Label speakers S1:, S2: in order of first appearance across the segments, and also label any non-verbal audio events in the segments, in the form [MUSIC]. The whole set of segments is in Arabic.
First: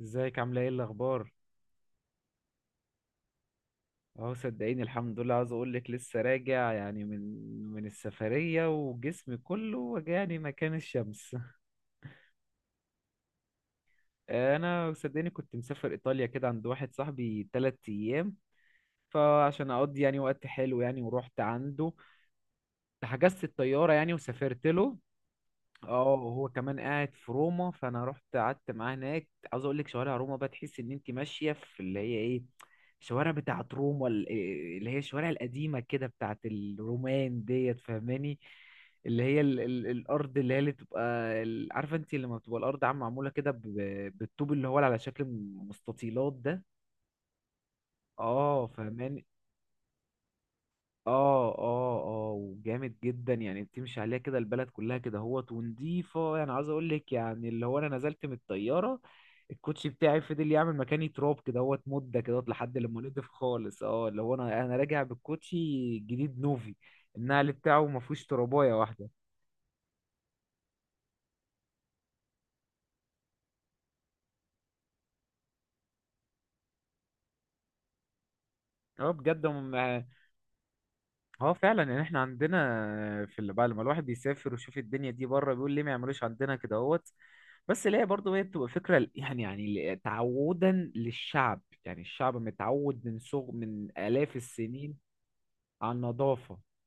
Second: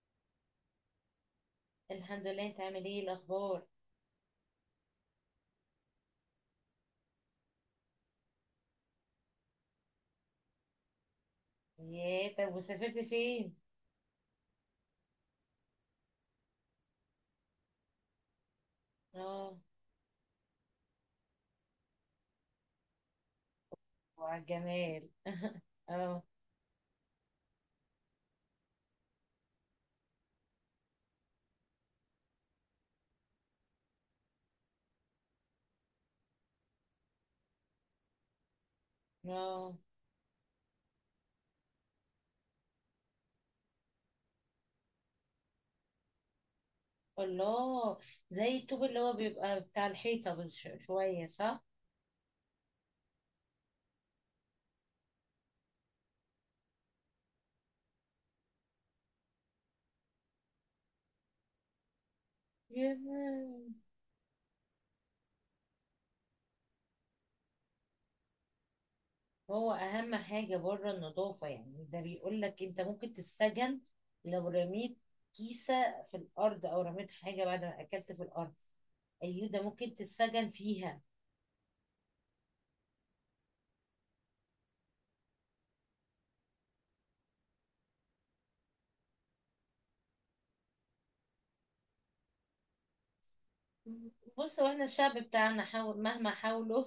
S1: ازيك، عامله ايه، الاخبار؟
S2: الحمد لله، انت عامل ايه؟ إيه الاخبار؟
S1: اهو، صدقيني الحمد لله. عاوز اقول لك لسه راجع يعني من السفريه، وجسمي كله وجعني مكان الشمس. [LAUGHS]
S2: يا طب، وسافرت فين؟
S1: انا صدقيني كنت مسافر ايطاليا كده عند واحد صاحبي 3 ايام،
S2: اه،
S1: فعشان اقضي يعني وقت حلو يعني، ورحت عنده. حجزت الطياره يعني
S2: وعلى
S1: وسافرت له.
S2: الجمال [LAUGHS]
S1: اه،
S2: اه،
S1: هو كمان قاعد في روما، فانا رحت قعدت معاه هناك. عاوز اقول لك، شوارع روما بقى تحس ان انت ماشيه في اللي هي ايه، شوارع بتاعه روما اللي هي الشوارع القديمه كده بتاعه الرومان ديت، فاهماني؟ اللي هي ال
S2: اه،
S1: ال الارض اللي هي اللي بتبقى عارفه، انت لما بتبقى الارض عامه معموله كده بالطوب اللي هو على شكل مستطيلات ده.
S2: الله. زي
S1: اه،
S2: الطوب اللي هو
S1: فاهمان.
S2: بيبقى بتاع الحيطة، بس شوية،
S1: اه
S2: صح؟
S1: اه اه، وجامد جدا يعني، بتمشي عليها كده البلد كلها كده هوت ونضيفة. يعني عاوز اقول لك يعني، اللي هو انا نزلت من الطيارة، الكوتشي بتاعي فضل يعمل مكاني تراب كده هوت مدة كده هوت لحد
S2: يا
S1: لما نضف
S2: لهوي.
S1: خالص. اه، اللي هو انا راجع بالكوتشي جديد نوفي، النقل بتاعه ما فيهوش ترابايه واحدة.
S2: هو اهم حاجة بره النظافة، يعني ده بيقول لك انت ممكن تتسجن لو رميت كيسة في الارض او رميت حاجة بعد ما اكلت في الارض.
S1: اه، بجد
S2: ايوه، ده ممكن تتسجن فيها.
S1: اه، فعلا يعني. احنا عندنا، في اللي بعد ما الواحد بيسافر ويشوف الدنيا دي بره، بيقول ليه ما يعملوش عندنا كده هوت. بس اللي هي برضه هي بتبقى فكرة، يعني تعودا للشعب، يعني الشعب متعود من صغ من آلاف
S2: بص، هو احنا
S1: السنين
S2: الشعب بتاعنا
S1: على
S2: حاول مهما
S1: النظافة.
S2: حاولوا،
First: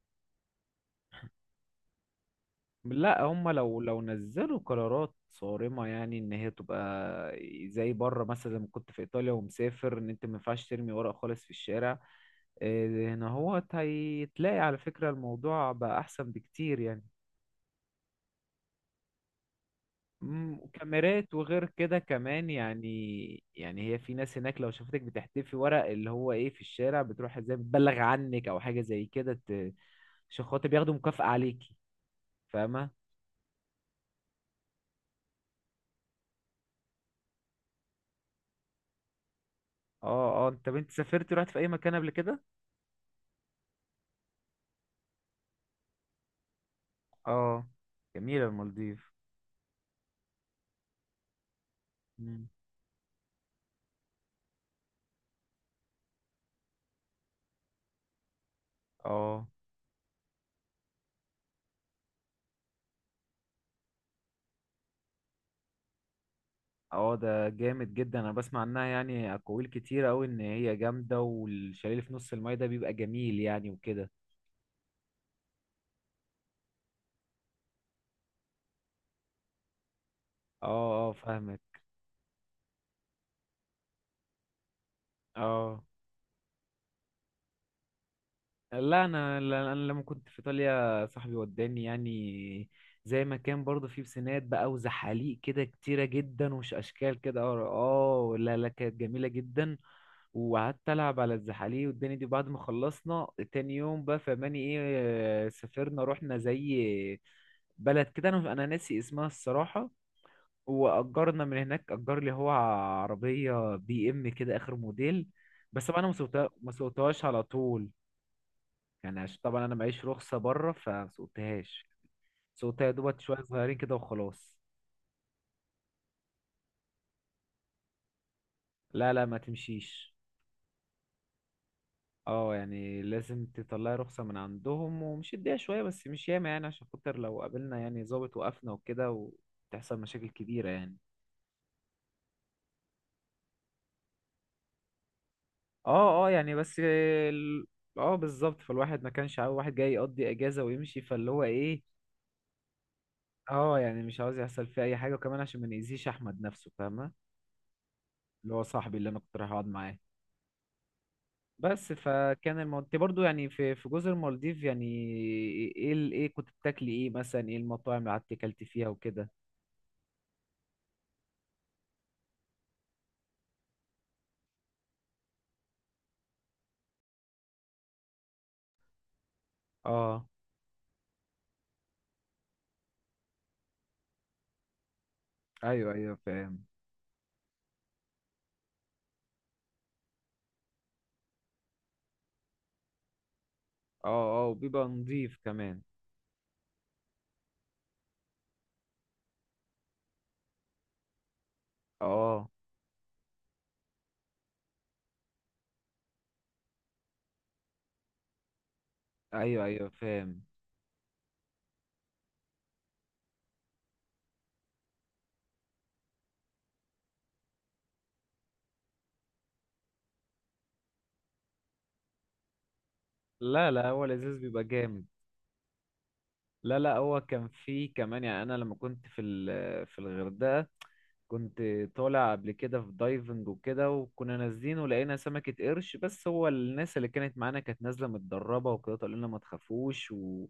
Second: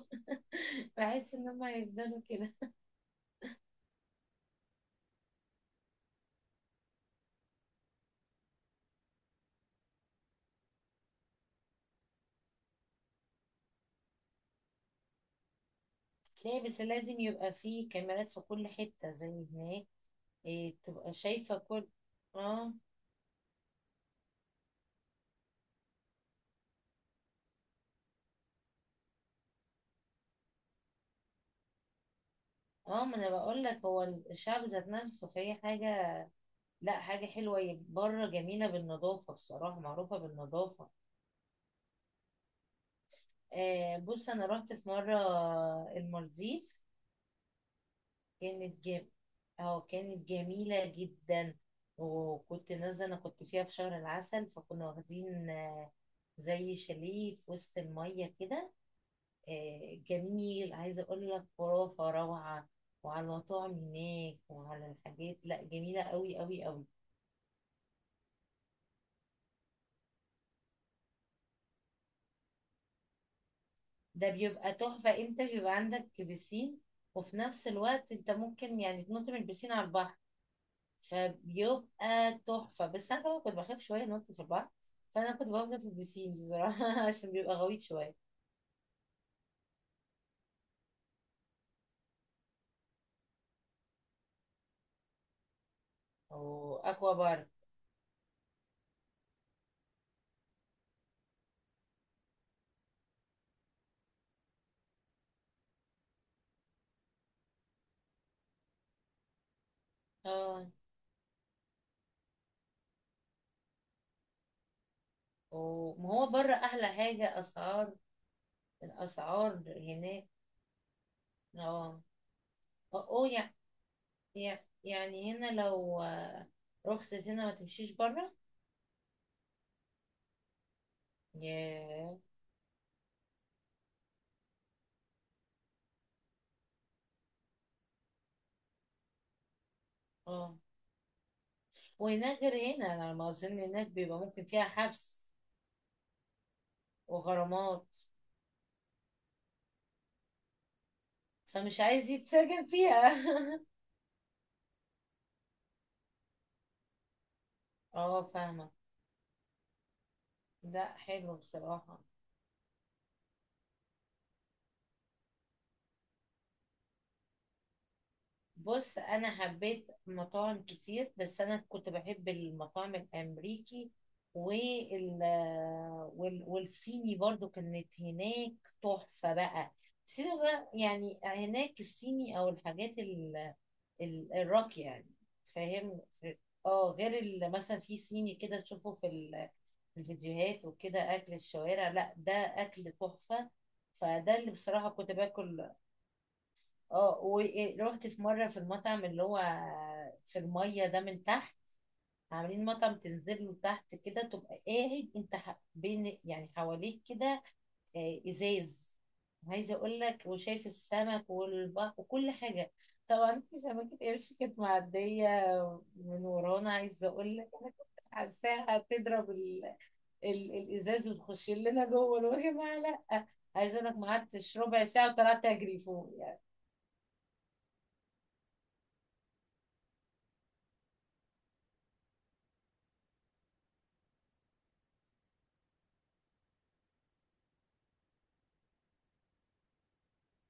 S2: بحس ان هم هيفضلوا كده.
S1: لا، هم لو نزلوا قرارات صارمة يعني، ان هي تبقى زي بره. مثلا لما كنت في ايطاليا ومسافر، ان انت ما ينفعش ترمي ورق خالص في الشارع. إيه، هنا هو هيتلاقي على فكرة الموضوع بقى احسن
S2: تلاقي،
S1: بكتير
S2: بس
S1: يعني.
S2: لازم يبقى فيه كاميرات في كل حتة زي هناك. إيه، تبقى
S1: وكاميرات
S2: شايفة
S1: وغير
S2: كل.
S1: كده كمان
S2: اه،
S1: يعني، يعني هي في ناس هناك لو شافتك بتحتفي ورق اللي هو ايه في الشارع، بتروح ازاي بتبلغ عنك او حاجه زي كده، عشان خاطر بياخدوا مكافأة عليكي. فاهمه؟
S2: اه، ما انا بقول لك هو الشعب ذات نفسه، فهي حاجة، لا حاجة حلوة، هي بره جميلة بالنظافة، بصراحة معروفة
S1: اه اه، طب
S2: بالنظافة.
S1: انت سافرت رحت في اي مكان قبل كده؟
S2: آه، بص، انا رحت في مرة المالديف.
S1: اه، جميله
S2: كانت جم
S1: المالديف.
S2: اه كانت جميلة جدا.
S1: مم.
S2: وكنت نازلة، انا كنت فيها في شهر العسل، فكنا واخدين زي شاليه في وسط المية كده.
S1: اه
S2: جميل، عايزة أقول لك، خرافة، روعة. وعلى المطاعم هناك وعلى الحاجات، لا جميلة قوي قوي قوي.
S1: اه، ده جامد جدا، انا بسمع عنها يعني اقاويل كتير قوي، ان هي جامده والشاليه اللي في نص المايه ده بيبقى جميل يعني وكده.
S2: ده بيبقى تحفة، أنت بيبقى عندك بسين، وفي نفس الوقت أنت ممكن يعني تنط من البسين على البحر.
S1: اه اه، فاهمك.
S2: فبيبقى تحفة، بس أنا طبعا كنت بخاف شوية أنط في البحر. فأنا كنت بفضل
S1: اه.
S2: في البسين بصراحة [LAUGHS] عشان بيبقى غويط شوية.
S1: لا، انا انا لما كنت في ايطاليا صاحبي وداني يعني، زي ما كان برضه، في بسينات بقى وزحاليق كده كتيره جدا ومش
S2: وأكوا
S1: اشكال كده.
S2: بار.
S1: اه، آه، لا لا، كانت جميله جدا، وقعدت العب على الزحاليق والدنيا دي. بعد ما خلصنا تاني يوم بقى فماني ايه، آه، سافرنا، رحنا زي بلد كده، انا ناسي اسمها الصراحه.
S2: اه،
S1: واجرنا من هناك، اجر لي هو عربيه بي ام كده اخر موديل. بس طبعا انا
S2: وما هو بره
S1: ما
S2: أحلى
S1: سوقتهاش
S2: حاجة
S1: على طول،
S2: أسعار.
S1: يعني عشان
S2: الأسعار
S1: طبعا انا معيش
S2: هناك.
S1: رخصه بره، فسوقتهاش،
S2: اه.
S1: سوقتها يا دوبك
S2: اوه.
S1: شويه صغيرين كده وخلاص.
S2: يعني هنا لو رخصت هنا ما تمشيش بره.
S1: لا لا، ما تمشيش.
S2: ياه.
S1: اه، يعني لازم تطلعي رخصه من عندهم، ومش اديها شويه بس مش ياما يعني، عشان خاطر لو قابلنا يعني ظابط، وقفنا وكده وتحصل مشاكل
S2: اه،
S1: كبيره يعني.
S2: وهناك غير هنا، انا على ما اظن هناك بيبقى ممكن فيها حبس
S1: اه اه، يعني بس
S2: وغرامات.
S1: اه، بالظبط، فالواحد ما كانش عاوز واحد جاي يقضي اجازه ويمشي فاللي هو
S2: فمش
S1: ايه.
S2: عايز يتسجن فيها [LAUGHS]
S1: اه، يعني مش عاوز يحصل فيه اي حاجه، وكمان عشان ما نأذيش احمد نفسه، فاهمه،
S2: اه،
S1: اللي هو
S2: فاهمة.
S1: صاحبي اللي انا كنت رايح اقعد معاه.
S2: لا، حلو
S1: بس
S2: بصراحة.
S1: فكان الموضوع، انت برضو يعني في جزر المالديف يعني، ايه ايه كنت بتاكلي ايه مثلا، ايه المطاعم اللي قعدتي اكلتي فيها
S2: بص،
S1: وكده؟
S2: انا حبيت مطاعم كتير، بس انا كنت بحب المطاعم الامريكي وال والصيني برضو، كانت هناك تحفة بقى.
S1: اه،
S2: الصيني بقى، يعني هناك الصيني او الحاجات الراقية يعني.
S1: ايوه
S2: فاهم.
S1: ايوه، فاهم.
S2: اه، غير مثلا في صيني كده تشوفه في الفيديوهات وكده، اكل الشوارع، لا ده اكل تحفة. فده
S1: اه اه،
S2: اللي
S1: وبيبقى
S2: بصراحة كنت
S1: نضيف
S2: باكل.
S1: كمان.
S2: اه، ورحت في مرة في المطعم اللي هو في المية ده من تحت.
S1: اه،
S2: عاملين مطعم تنزل له تحت كده، تبقى قاعد انت بين، يعني حواليك كده ازاز.
S1: ايوه
S2: عايزة
S1: ايوه،
S2: اقول لك،
S1: فاهم.
S2: وشايف السمك والبحر وكل حاجة. طبعا في سمكة قرش كانت معدية من ورانا، عايزة اقول لك انا كنت حاساها هتضرب الازاز وتخش لنا جوه، يا جماعة، لا.
S1: لا
S2: عايزة
S1: لا،
S2: اقول لك
S1: هو
S2: ما
S1: لذيذ
S2: قعدتش
S1: بيبقى
S2: ربع
S1: جامد.
S2: ساعة وطلعت اجري فوق.
S1: لا لا، هو كان فيه كمان يعني، انا لما كنت في في الغردقة، كنت طالع قبل كده في دايفنج وكده، وكنا نازلين ولقينا سمكة قرش. بس هو الناس اللي كانت معانا كانت نازلة متدربة وكده، قالوا لنا ما تخافوش، و...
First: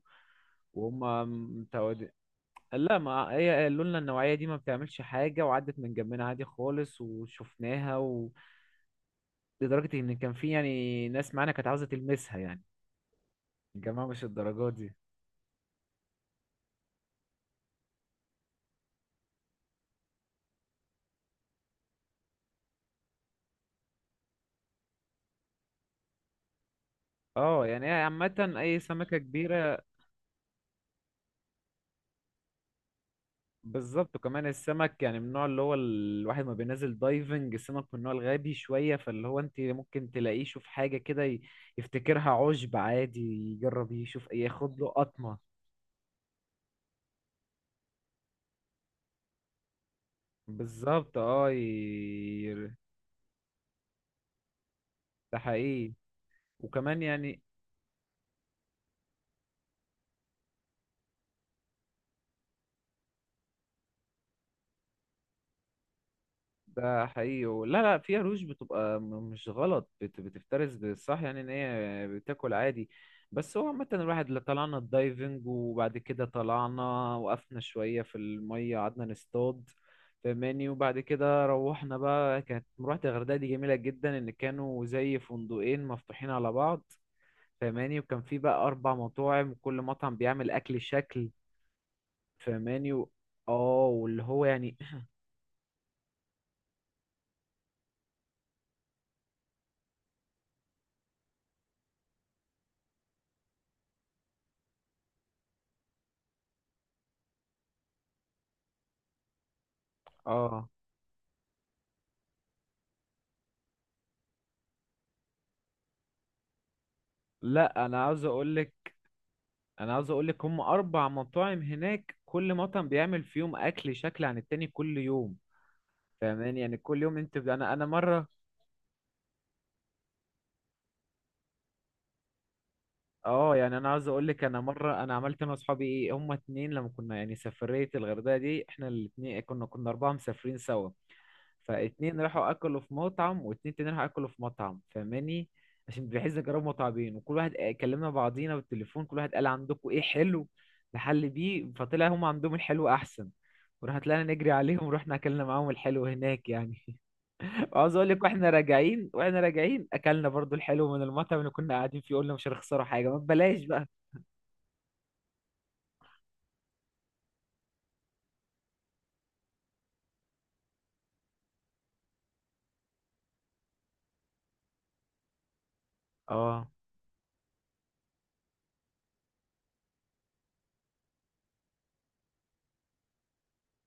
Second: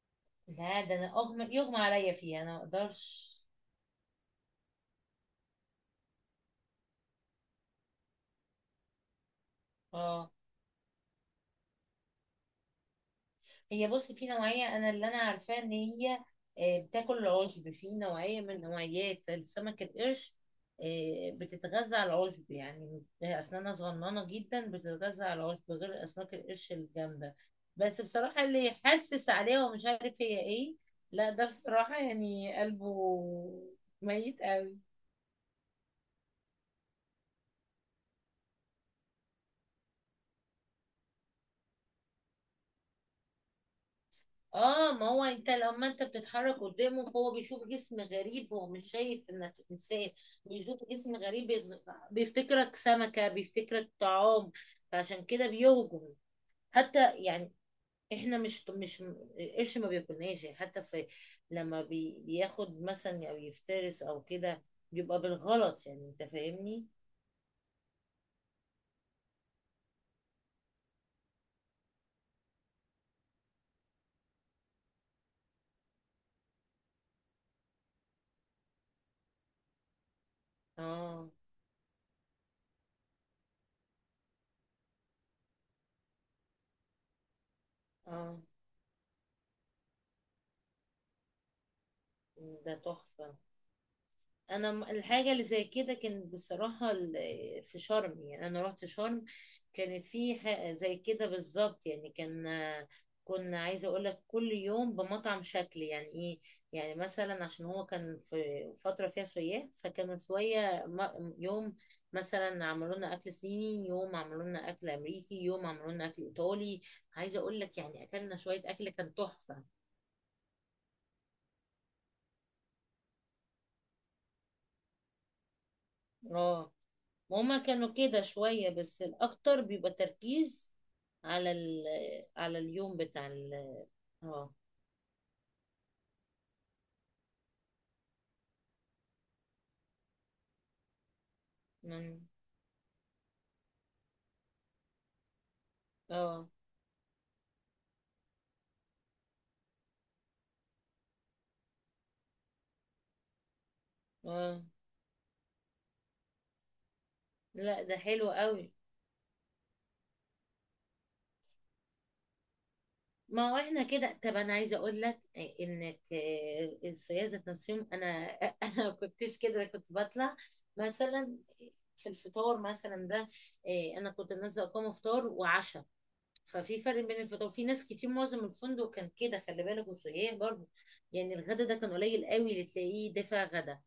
S2: لا، ده
S1: وهم
S2: انا اغمى يغمى
S1: متعودين.
S2: عليا فيها، انا ما
S1: لا،
S2: اقدرش.
S1: ما هي قالوا لنا النوعية دي ما بتعملش حاجة، وعدت من جنبنا عادي خالص وشفناها، و... لدرجة ان
S2: اه،
S1: كان في يعني ناس معانا كانت عاوزة تلمسها يعني.
S2: هي
S1: الجماعة
S2: بصي
S1: مش
S2: في
S1: الدرجات
S2: نوعيه، انا
S1: دي.
S2: اللي انا عارفاه ان هي بتاكل العشب، في نوعيه من نوعيات السمك القرش. بتتغذى على العشب، يعني هي اسنانها صغننه جدا، بتتغذى على العشب، غير اسماك القرش الجامده.
S1: اه يعني، هي
S2: بس بصراحه
S1: عامة
S2: اللي
S1: اي سمكة
S2: يحسس عليها
S1: كبيرة
S2: ومش عارف هي ايه، لا ده بصراحه يعني قلبه
S1: بالظبط،
S2: ميت
S1: وكمان
S2: قوي.
S1: السمك يعني من النوع اللي هو الواحد ما بينزل دايفنج، السمك من النوع الغبي شوية، فاللي هو انت ممكن تلاقيه يشوف حاجة كده، يفتكرها عشب عادي، يجرب يشوف ياخد له
S2: اه، ما هو انت
S1: قطمة.
S2: لما انت بتتحرك قدامه هو بيشوف جسم غريب، هو مش شايف انك انسان. بيشوف جسم
S1: بالظبط.
S2: غريب،
S1: اه،
S2: بيفتكرك سمكة، بيفتكرك طعام، فعشان
S1: ده
S2: كده
S1: حقيقي،
S2: بيهجم.
S1: وكمان
S2: حتى
S1: يعني،
S2: يعني احنا مش القرش ما بياكلناش يعني، حتى في لما بياخد مثلا او يفترس او كده، بيبقى بالغلط، يعني انت فاهمني.
S1: ده حقيقي. لا لا، في عروش بتبقى مش غلط، بتفترس بالصح يعني، ان هي بتاكل عادي. بس هو عامة الواحد اللي، طلعنا الدايفنج وبعد كده طلعنا، وقفنا شوية في المية قعدنا نصطاد فماني. وبعد
S2: اه،
S1: كده روحنا بقى، كانت مروحة الغردقة دي جميلة جدا، ان كانوا زي فندقين مفتوحين على بعض فماني، وكان
S2: اه،
S1: في بقى اربع مطاعم وكل مطعم بيعمل اكل شكل
S2: ده
S1: فماني. و...
S2: تحفة.
S1: اه، واللي هو
S2: انا
S1: يعني،
S2: الحاجه اللي زي كده كانت بصراحه في شرم، يعني انا رحت شرم. كانت في زي كده بالظبط، يعني كان كنا عايزه اقول لك، كل يوم بمطعم شكل، يعني ايه، يعني مثلا عشان هو كان في فتره فيها سياح، فكانوا
S1: اه،
S2: شويه يوم مثلا عملوا لنا اكل صيني، يوم عملوا لنا اكل امريكي، يوم عملوا لنا اكل ايطالي. عايزه اقول لك
S1: لا،
S2: يعني اكلنا شويه اكل كان تحفه.
S1: انا عاوز اقول لك هم اربع مطاعم هناك، كل مطعم بيعمل فيهم اكل شكل عن التاني كل يوم، فاهماني؟
S2: اه،
S1: يعني كل يوم انت
S2: وهما
S1: انا
S2: كانوا كده
S1: مره.
S2: شوية، بس الأكتر بيبقى تركيز على على اليوم بتاع ال
S1: اه، يعني انا عاوز اقول لك،
S2: اه
S1: انا مره انا عملت انا واصحابي ايه، هم اتنين لما كنا يعني سفريه الغردقه دي، احنا الاتنين كنا اربعه مسافرين سوا. فاتنين
S2: مم.
S1: راحوا اكلوا في مطعم واتنين تاني راحوا اكلوا في مطعم، فاهماني؟ عشان بحيث
S2: اه،
S1: نجرب مطعمين، وكل واحد، آه، كلمنا بعضينا بالتليفون، كل واحد قال عندكم ايه حلو نحل بيه، فطلع هم عندهم الحلو احسن، وراح طلعنا نجري
S2: اه،
S1: عليهم ورحنا اكلنا معاهم الحلو هناك يعني. [LAUGHS]
S2: لا
S1: وعاوز
S2: ده
S1: اقول لك،
S2: حلو
S1: واحنا
S2: قوي.
S1: راجعين واحنا راجعين اكلنا برضو الحلو من المطعم اللي كنا قاعدين فيه، قلنا مش هنخسروا حاجه، ما
S2: ما هو
S1: ببلاش
S2: احنا
S1: بقى.
S2: كده، طب انا عايزه اقول لك انك الصيادله ذات نفسهم انا [LAUGHS] انا ما كنتش كده، أنا كنت بطلع مثلا في الفطار مثلا ده انا كنت نازله اقوم فطار وعشاء.
S1: اه
S2: ففي فرق بين الفطار، في ناس كتير معظم الفندق كان كده خلي بالك، وسياح برضه. يعني الغدا ده كان قليل قوي اللي تلاقيه دافع غدا.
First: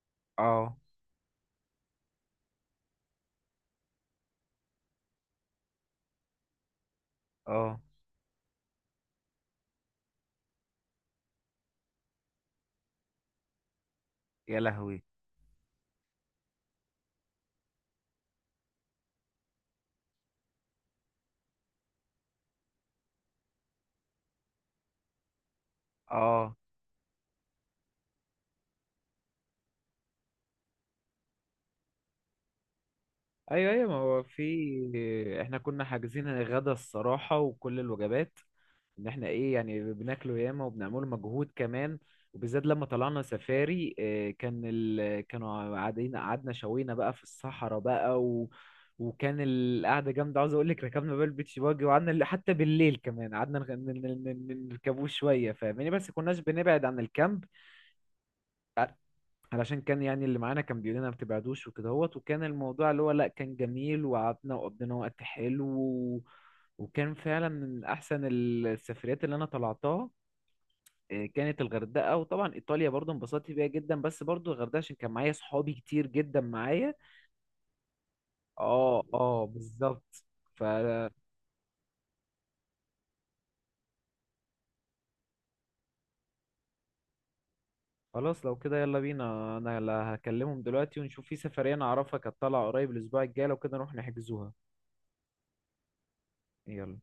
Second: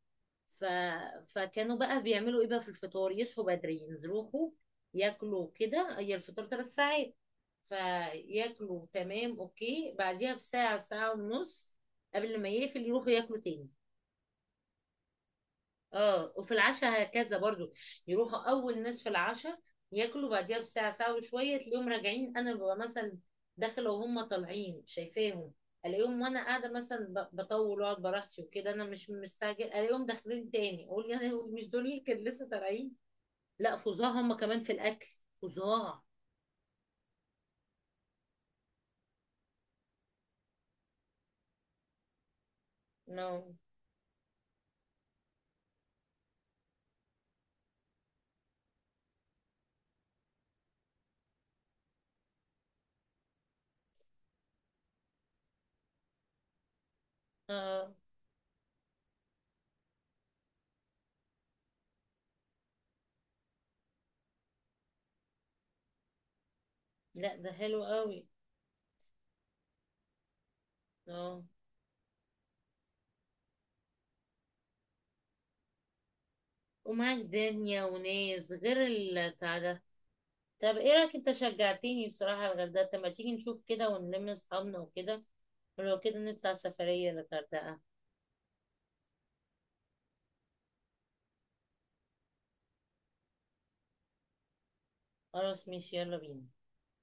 S2: ف...
S1: اه
S2: فكانوا بقى بيعملوا ايه بقى في الفطار، يصحوا بدري، يروحوا ياكلوا كده، هي الفطار 3 ساعات.
S1: اه.
S2: فياكلوا، تمام، اوكي، بعديها بساعة ساعة ونص قبل ما يقفل يروحوا ياكلوا تاني.
S1: يا لهوي.
S2: اه، وفي العشاء هكذا برضو. يروحوا اول ناس في العشاء، ياكلوا بعديها بساعه ساعه وشويه تلاقيهم راجعين. انا ببقى مثلا داخله وهم طالعين، شايفاهم. الاقيهم وانا
S1: اه،
S2: قاعده مثلا بطول واقعد براحتي وكده، انا مش مستعجل، الاقيهم داخلين تاني، اقول يعني هو مش دول اللي كانوا لسه طالعين.
S1: ايوه
S2: لا،
S1: ايوه، ما
S2: فظاع
S1: هو
S2: هم كمان في الاكل،
S1: في، احنا كنا
S2: فظاع.
S1: حاجزين غدا الصراحه وكل الوجبات، ان احنا ايه يعني بناكله ياما وبنعمله مجهود كمان. وبالذات لما طلعنا
S2: نو.
S1: سفاري، آه، كان كانوا قاعدين، قعدنا شوينا بقى في الصحراء بقى. و... وكان القعده جامده، عاوز اقول لك. ركبنا بقى البيتش باجي وقعدنا حتى بالليل كمان قعدنا ن- نركبوه شويه، فاهماني؟ بس كناش بنبعد عن الكامب،
S2: اه،
S1: علشان كان يعني اللي معانا كان بيقول لنا ما تبعدوش وكده هوت. وكان الموضوع اللي هو، لا، كان جميل، وقعدنا وقضينا وقت حلو، و... وكان
S2: لا
S1: فعلا
S2: ده
S1: من
S2: حلو
S1: احسن
S2: قوي.
S1: السفريات اللي انا طلعتها. إيه،
S2: اه،
S1: كانت الغردقة، وطبعا ايطاليا برضو انبسطت بيها جدا، بس برضو الغردقة عشان كان معايا صحابي كتير جدا معايا.
S2: ومعاك دنيا وناس غير
S1: اه اه،
S2: البتاع ده.
S1: بالظبط. ف،
S2: طب ايه رأيك، انت شجعتني بصراحة على الغردقة، طب ما تيجي نشوف كده ونلم اصحابنا وكده، ولو كده نطلع سفرية للغردقة.
S1: خلاص لو كده يلا بينا. انا لا، هكلمهم دلوقتي ونشوف في سفرية انا اعرفها كانت طالعة قريب الاسبوع الجاي، لو كده نروح نحجزوها.
S2: خلاص، ماشي، يلا بينا.
S1: يلا.